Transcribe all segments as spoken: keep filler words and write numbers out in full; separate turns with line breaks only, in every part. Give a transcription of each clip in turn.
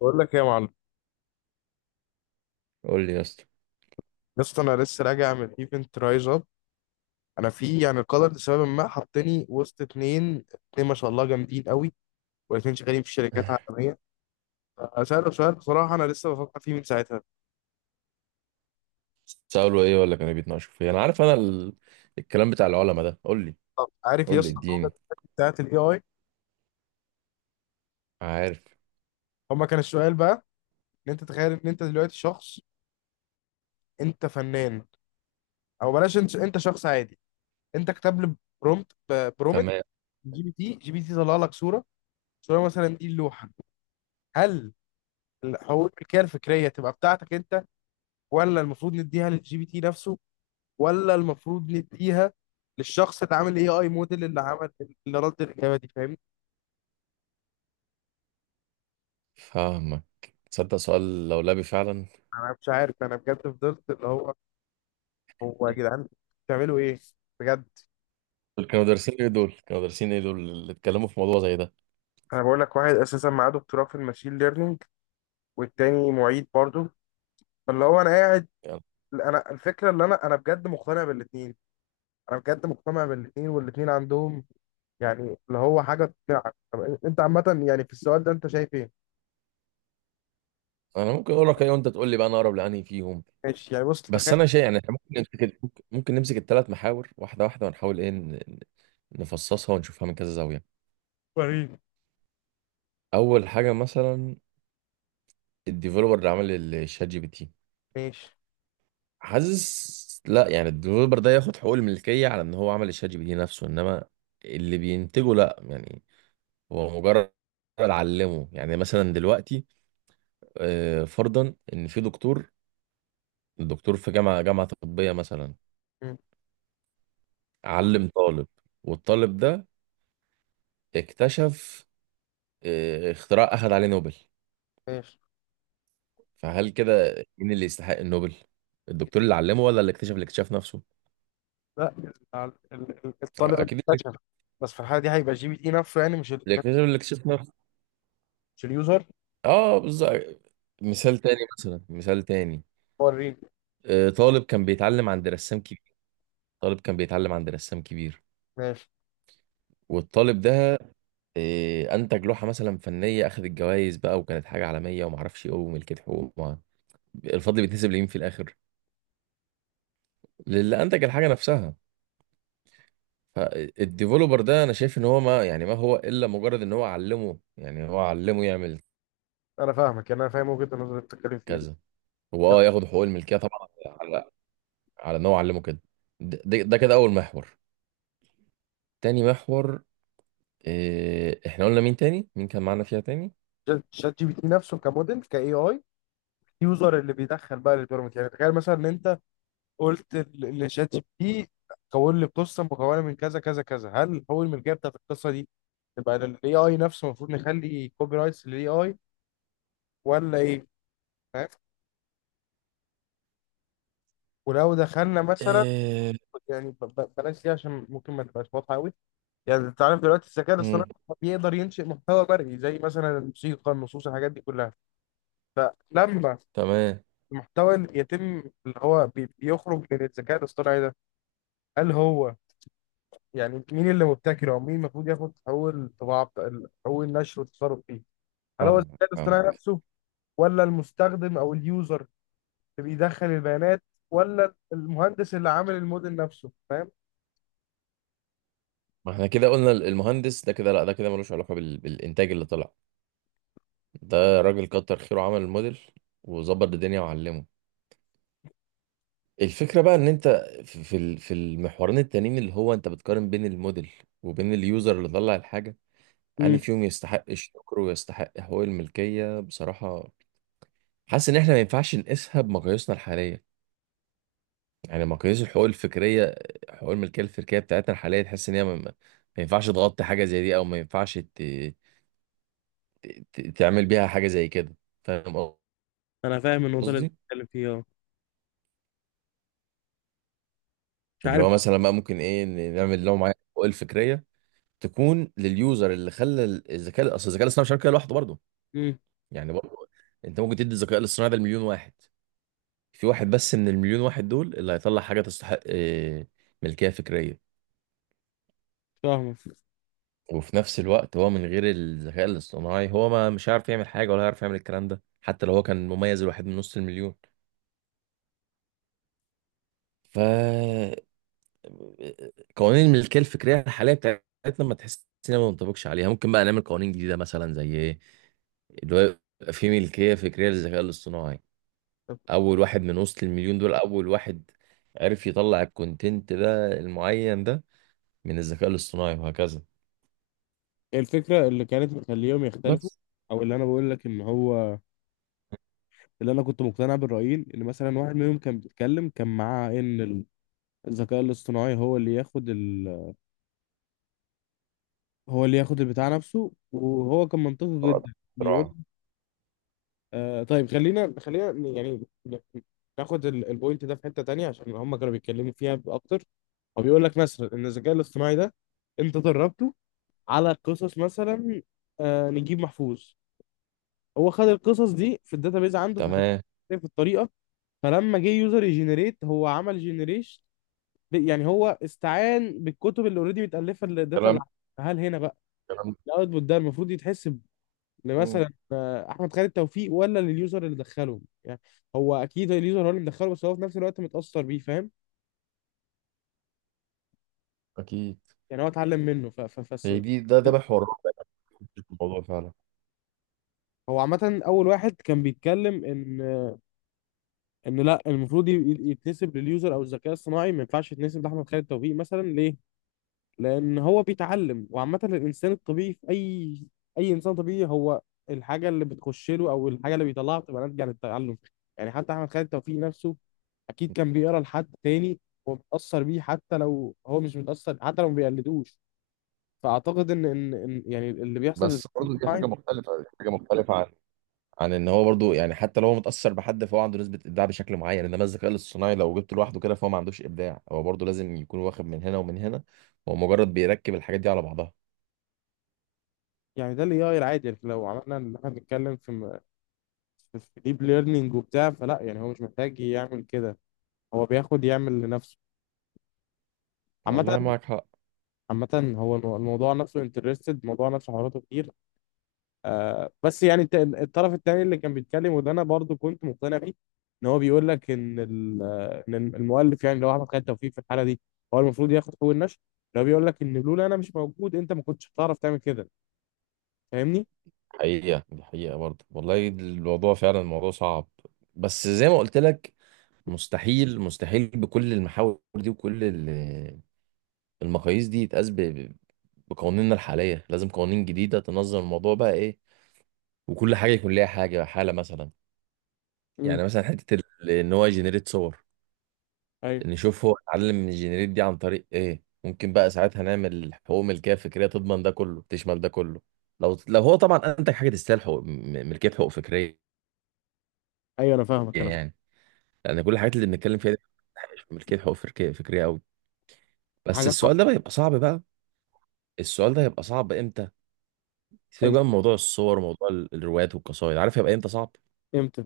بقول لك ايه يا معلم.
قول لي يا اسطى.
يا اسطى انا لسه راجع من ايفنت رايز اب. انا في يعني القدر لسبب ما حطني وسط اتنين اتنين ما شاء الله جامدين قوي، والاتنين شغالين في شركات عالميه. سألوا سؤال، بصراحه انا لسه بفكر فيه من ساعتها.
سألوا ايه ولا كانوا بيتناقشوا في إيه؟ انا عارف انا ال... الكلام بتاع العلماء ده قول لي.
طب عارف يا
قول لي
اسطى الجملة
اديني.
بتاعت الاي اي؟
عارف.
هما كان السؤال بقى ان انت، تخيل ان انت دلوقتي شخص، انت فنان، او بلاش، انت انت شخص عادي، انت كتب لي برومت برومت
تمام.
جي بي تي. جي بي تي طلع لك صوره، صوره مثلا دي اللوحه. هل الحقوق الملكيه الفكريه تبقى بتاعتك انت، ولا المفروض نديها للجي بي تي نفسه، ولا المفروض نديها للشخص اللي عامل اي اي موديل، اللي عمل اللي رد الاجابه دي؟ فاهمني؟
فاهمك. تصدق سؤال لولبي فعلا.
انا مش عارف، انا بجد فضلت اللي هو هو يا جدعان بتعملوا ايه؟ بجد.
دول كانوا دارسين ايه دول كانوا دارسين ايه؟ دول اللي اتكلموا في موضوع زي ده؟
انا بقول لك، واحد اساسا معاه دكتوراه في الماشين ليرنينج، والتاني معيد برضه. فاللي هو انا قاعد
يعني
انا الفكره اللي انا انا بجد مقتنع بالاثنين. انا بجد مقتنع بالاثنين، والاثنين عندهم يعني اللي هو حاجه تقنعك. طب انت عامه يعني في السؤال ده انت شايف ايه؟
انا ممكن اقول لك ايه وانت تقول لي بقى انا اقرب لانهي فيهم.
ماشي، يعني بص
بس
تخيل.
انا شايف يعني احنا ممكن نمسك ممكن ممكن نمسك الثلاث محاور واحده واحده ونحاول ايه ن- ن- نفصصها ونشوفها من كذا زاويه.
وريني.
اول حاجه مثلا الديفلوبر اللي عمل الشات جي بي تي،
ماشي.
حاسس لا يعني الديفلوبر ده ياخد حقوق الملكية على ان هو عمل الشات جي بي تي نفسه، انما اللي بينتجه لا، يعني هو مجرد علمه. يعني مثلا دلوقتي آه، فرضا ان في دكتور، الدكتور في جامعة جامعة طبية مثلا علم طالب، والطالب ده اكتشف آه، اختراع اخذ عليه نوبل.
ماشي.
فهل كده مين اللي يستحق النوبل؟ الدكتور اللي علمه ولا اللي اكتشف الاكتشاف نفسه؟
لا، ال- ال- ال- الطالب اللي
اكيد اللي،
اكتشف. بس في الحالة دي هيبقى جي بي تي نفسه، يعني مش ال-
اللي اكتشف الاكتشاف نفسه.
مش اليوزر.
اه بالظبط. مثال تاني مثلا، مثال تاني،
هو الريل.
آه، طالب كان بيتعلم عند رسام كبير، طالب كان بيتعلم عند رسام كبير،
ماشي.
والطالب ده آه، انتج لوحه مثلا فنيه اخذت الجوائز بقى وكانت حاجه عالميه وما اعرفش ايه وملكت حقوق وما- الفضل بيتنسب لمين في الاخر؟ للي انتج الحاجه نفسها. فالديفلوبر ده انا شايف ان هو ما يعني ما هو الا مجرد ان هو علمه، يعني هو علمه يعمل
انا فاهمك، يعني انا فاهم وجهة النظر اللي بتتكلم فيها.
كذا. هو
طب
اه ياخد حقوق الملكيه طبعا على على ان هو علمه كده. ده ده- ده كده اول محور. تاني محور، إيه احنا قلنا مين تاني؟ مين كان معانا فيها تاني؟
ج- شات جي بي تي نفسه كموديل كاي اي، يوزر اللي بيدخل بقى البيراميد. يعني تخيل مثلا ان انت قلت ل- لشات جي بي تي كون لي قصه مكونه من كذا كذا كذا، هل هو الملكيه بتاعت القصه دي تبقى للاي اي نفسه؟ المفروض نخلي كوبي رايتس للاي اي ولا ايه؟ فاهم؟ ولو دخلنا مثلا،
آه،
يعني ب- ب- بلاش دي عشان ممكن ما تبقاش واضحه قوي. يعني انت عارف دلوقتي الذكاء الاصطناعي
مم.
بيقدر ينشئ محتوى مرئي، زي مثلا الموسيقى، النصوص، الحاجات دي كلها. فلما
تمام.
المحتوى اللي يتم اللي هو بي- بيخرج من الذكاء الاصطناعي ده، هل هو، يعني مين اللي مبتكره، او مين المفروض ياخد اول طباعه بتاع- اول نشر والتصرف فيه؟ هل هو
فاهمك
الذكاء الاصطناعي
فاهمك.
نفسه، ولا المستخدم او اليوزر اللي بيدخل البيانات، ولا المهندس اللي عامل الموديل نفسه؟ فاهم؟
ما احنا كده قلنا ال- المهندس ده كده لا، ده كده ملوش علاقة بال... بالإنتاج اللي طلع. ده راجل كتر خيره عمل الموديل وظبط الدنيا وعلمه. الفكرة بقى ان انت في في ال- في المحورين التانيين اللي هو انت بتقارن بين الموديل وبين اليوزر اللي طلع الحاجة. يعني
امم.
فيهم يستحق الشكر ويستحق حقوق الملكية بصراحة؟ حاسس ان احنا ما ينفعش نقيسها بمقاييسنا الحالية. يعني ما قياس الحقوق الفكريه، حقوق الملكيه الفكريه بتاعتنا الحاليه تحس ان هي ما, ما ما ينفعش تغطي حاجه زي دي او ما ينفعش ت... ت... ت- تعمل بيها حاجه زي كده. فاهم
انا فاهم النقطه اللي انت
قصدي؟
بتتكلم فيها، اه. مش
اللي
عارف.
هو مثلا بقى ممكن ايه ن- نعمل لهم معايا الحقوق الفكريه تكون لليوزر اللي خلى ال- الذكاء، اصل الذكاء الاصطناعي مش هيعمل كده لوحده برضه.
امم.
يعني برضه انت ممكن تدي الذكاء الاصطناعي ده لمليون واحد، في واحد بس من المليون واحد دول اللي هيطلع حاجه تستحق إيه، ملكيه فكريه.
فاهمك.
وفي نفس الوقت هو من غير الذكاء الاصطناعي هو ما مش عارف يعمل حاجة ولا هيعرف يعمل الكلام ده، حتى لو هو كان مميز الواحد من نص المليون. ف قوانين الملكية الفكرية الحالية بتاعتنا ما تحس إنها ما بنطبقش عليها. ممكن بقى نعمل قوانين جديدة مثلا زي ايه؟ اللي هو يبقى في ملكية فكرية للذكاء الاصطناعي.
طب
أول واحد من وسط المليون دول، أول واحد عرف يطلع الكونتنت ده المعين ده من الذكاء الاصطناعي، وهكذا.
الفكره اللي كانت مخليهم يختلفوا،
بس
او اللي انا بقول لك ان هو، اللي انا كنت مقتنع بالرايين، ان مثلا واحد منهم كان بيتكلم، كان معاه ان الذكاء الاصطناعي هو اللي ياخد ال... هو اللي ياخد البتاع نفسه، وهو كان منطقي
هو ده
جدا بيقول.
اختراع.
آه طيب خلينا، خلينا ن- يعني ن- ناخد ال- البوينت ده في حته تانية عشان هم كانوا بيتكلموا فيها اكتر. هو بيقول لك مثلا ان الذكاء الاصطناعي ده انت دربته على قصص، مثلا آه نجيب محفوظ. هو خد القصص دي في الداتابيز عنده فخدها
تمام.
في الطريقه. فلما جه يوزر يجنريت، هو عمل جنريشن، يعني هو استعان بالكتب اللي اوريدي متالفه للداتا اللي
كلام.
عنده. هل هنا بقى
كلام.
الاوتبوت ده المفروض يتحسب لمثلا آه، احمد خالد توفيق، ولا لليوزر اللي دخله؟ يعني هو اكيد اليوزر هو اللي مدخله، بس هو في نفس الوقت متاثر بيه، فاهم؟
اكيد.
يعني هو اتعلم منه ف ف فالس-
هي دي، ده ده محور الرابع في الموضوع فعلا.
هو عامة. أول واحد كان بيتكلم إن، إن لا، المفروض ي- ي- يتنسب لليوزر أو الذكاء الصناعي، ما ينفعش يتنسب لأحمد خالد توفيق مثلا، ليه؟ لان هو بيتعلم. وعامه الانسان الطبيعي في اي اي انسان طبيعي، هو الحاجه اللي بتخش له او الحاجه اللي بيطلعها بتبقى ناتجه عن التعلم. يعني حتى احمد خالد توفيق نفسه اكيد كان بيقرا لحد تاني، ومتاثر بيه حتى لو هو مش متاثر، حتى لو ما بيقلدوش. فاعتقد ان ان إن يعني اللي بيحصل في
بس
الذكاء
برضه دي حاجه
الاصطناعي،
مختلفه، دي حاجه مختلفه عن عن ان هو برضه يعني حتى لو هو متاثر بحد فهو عنده نسبه ابداع بشكل معين، انما الذكاء الاصطناعي لو جبته لوحده كده فهو ما عندوش ابداع، هو برضه لازم يكون واخد من هنا ومن هنا. هو مجرد بيركب الحاجات دي على بعضها.
يعني ده الاي اي العادي. يعني لو عملنا اللي احنا بنتكلم في م- في ديب ليرنينج وبتاع، فلا يعني هو مش محتاج يعمل كده، هو بياخد يعمل لنفسه. عامة.
والله معاك حق.
عامة هو المو- الموضوع نفسه انترستد، الموضوع نفسه حواراته كتير. آه بس يعني الت- الطرف التاني اللي كان بيتكلم، وده انا برضو كنت مقتنع بيه، ان هو بيقول لك ان ال- آه، ان المؤلف، يعني لو احمد خالد توفيق في الحاله دي، هو المفروض ياخد حقوق النشر. لو بيقول لك ان لولا انا مش موجود، انت ما كنتش هتعرف تعمل كده. فاهمني؟
حقيقه دي حقيقه برضه، والله الموضوع فعلا الموضوع صعب. بس زي ما قلت لك، مستحيل مستحيل بكل المحاور دي وكل ال- المقاييس دي يتقاس ب- بقوانيننا الحالية. لازم قوانين جديدة تنظم الموضوع بقى ايه، وكل حاجة يكون ليها حاجة حالة مثلا.
امم.
يعني مثلا حتة ال- ان هو يجنريت صور،
ايوه.
نشوف هو اتعلم من الجنريت دي عن طريق ايه. ممكن بقى ساعتها نعمل حقوق ملكية فكرية تضمن ده كله، تشمل ده كله. لو لو هو طبعا انتج حاجة تستاهل حقوق م- ملكية حقوق فكرية.
ايوه انا فاهمك، انا فاهمك.
يعني لأن كل الحاجات اللي بنتكلم فيها دي مش ملكية حقوق فكرية فكرية قوي. بس
حاجه.
السؤال ده بقى يبقى صعب بقى. السؤال ده هيبقى صعب امتى؟ سيبك بقى
امتى؟
من موضوع الصور وموضوع ال- الروايات والقصائد. عارف هيبقى امتى صعب؟
امتى؟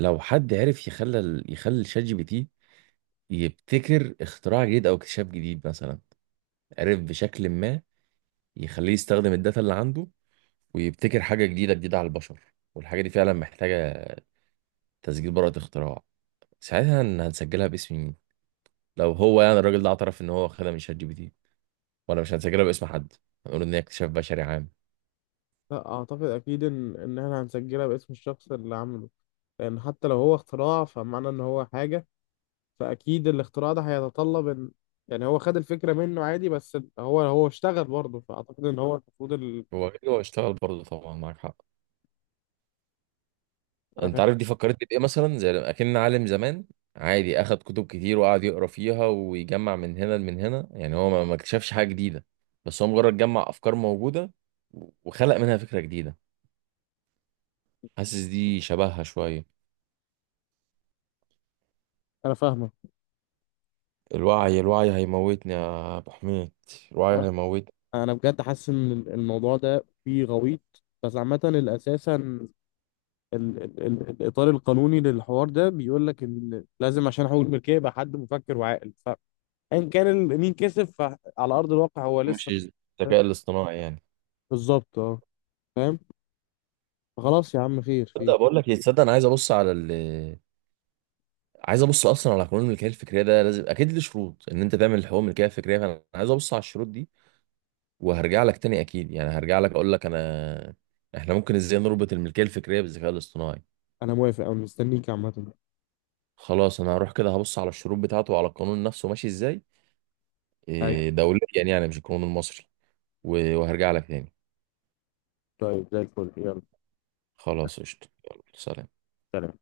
لو حد عرف يخلى ال- يخلي الشات جي بي تي يبتكر اختراع جديد او اكتشاف جديد مثلا، عرف بشكل ما يخليه يستخدم الداتا اللي عنده ويبتكر حاجه جديده جديده على البشر، والحاجه دي فعلا محتاجه تسجيل براءه اختراع. ساعتها هن- هنسجلها باسم مين؟ لو هو يعني الراجل ده اعترف ان هو خدها من شات جي بي تي، ولا مش هنسجلها باسم حد؟ هنقول ان هي اكتشاف بشري عام؟
لا، اعتقد اكيد ان ان احنا هنسجلها باسم الشخص اللي عامله. لان حتى لو هو اختراع، فمعنى ان هو حاجة، فاكيد الاختراع ده هيتطلب ان، يعني هو خد الفكره منه عادي، بس هو هو اشتغل برضه، فاعتقد ان هو المفروض ال...
هو أكيد هو اشتغل برضه طبعا، معاك حق.
انا
انت
فاهم.
عارف دي فكرتني بايه؟ مثلا زي لما اكن عالم زمان، عادي اخد كتب كتير وقعد يقرا فيها ويجمع من هنا لمن هنا، يعني هو ما ما اكتشفش حاجه جديده، بس هو مجرد جمع افكار موجوده وخلق منها فكره جديده. حاسس دي شبهها شويه.
انا فاهمه.
الوعي، الوعي هيموتني يا ابو حميد، الوعي هيموتني.
انا بجد حاسس ان الموضوع ده فيه غويط. بس عامه الاساسا ال... ال... ال... الاطار القانوني للحوار ده بيقول لك ان لازم عشان حقوق الملكيه يبقى حد مفكر وعاقل. فان كان ال... مين كسب فعلى ارض الواقع هو
مش
لسه.
الذكاء الاصطناعي يعني.
بالظبط، اه. فاهم. خلاص يا عم، خير
تصدق
خير.
بقول لك ايه، تصدق انا عايز ابص على ال، عايز ابص اصلا على قانون الملكيه الفكريه ده. لازم اكيد ليه شروط ان انت تعمل حقوق ملكيه فكريه، فانا عايز ابص على الشروط دي وهرجع لك تاني اكيد. يعني هرجع لك اقول لك انا احنا ممكن ازاي نربط الملكيه الفكريه بالذكاء الاصطناعي.
انا موافق، انا مستنيك عامه.
خلاص انا هروح كده هبص على الشروط بتاعته وعلى القانون نفسه ماشي ازاي،
ايوه.
إيه، دوليا يعني مش القانون المصري. و- وهرجع لك تاني.
طيب زي الفل، يلا.
خلاص قشطه، يلا سلام.
سلام.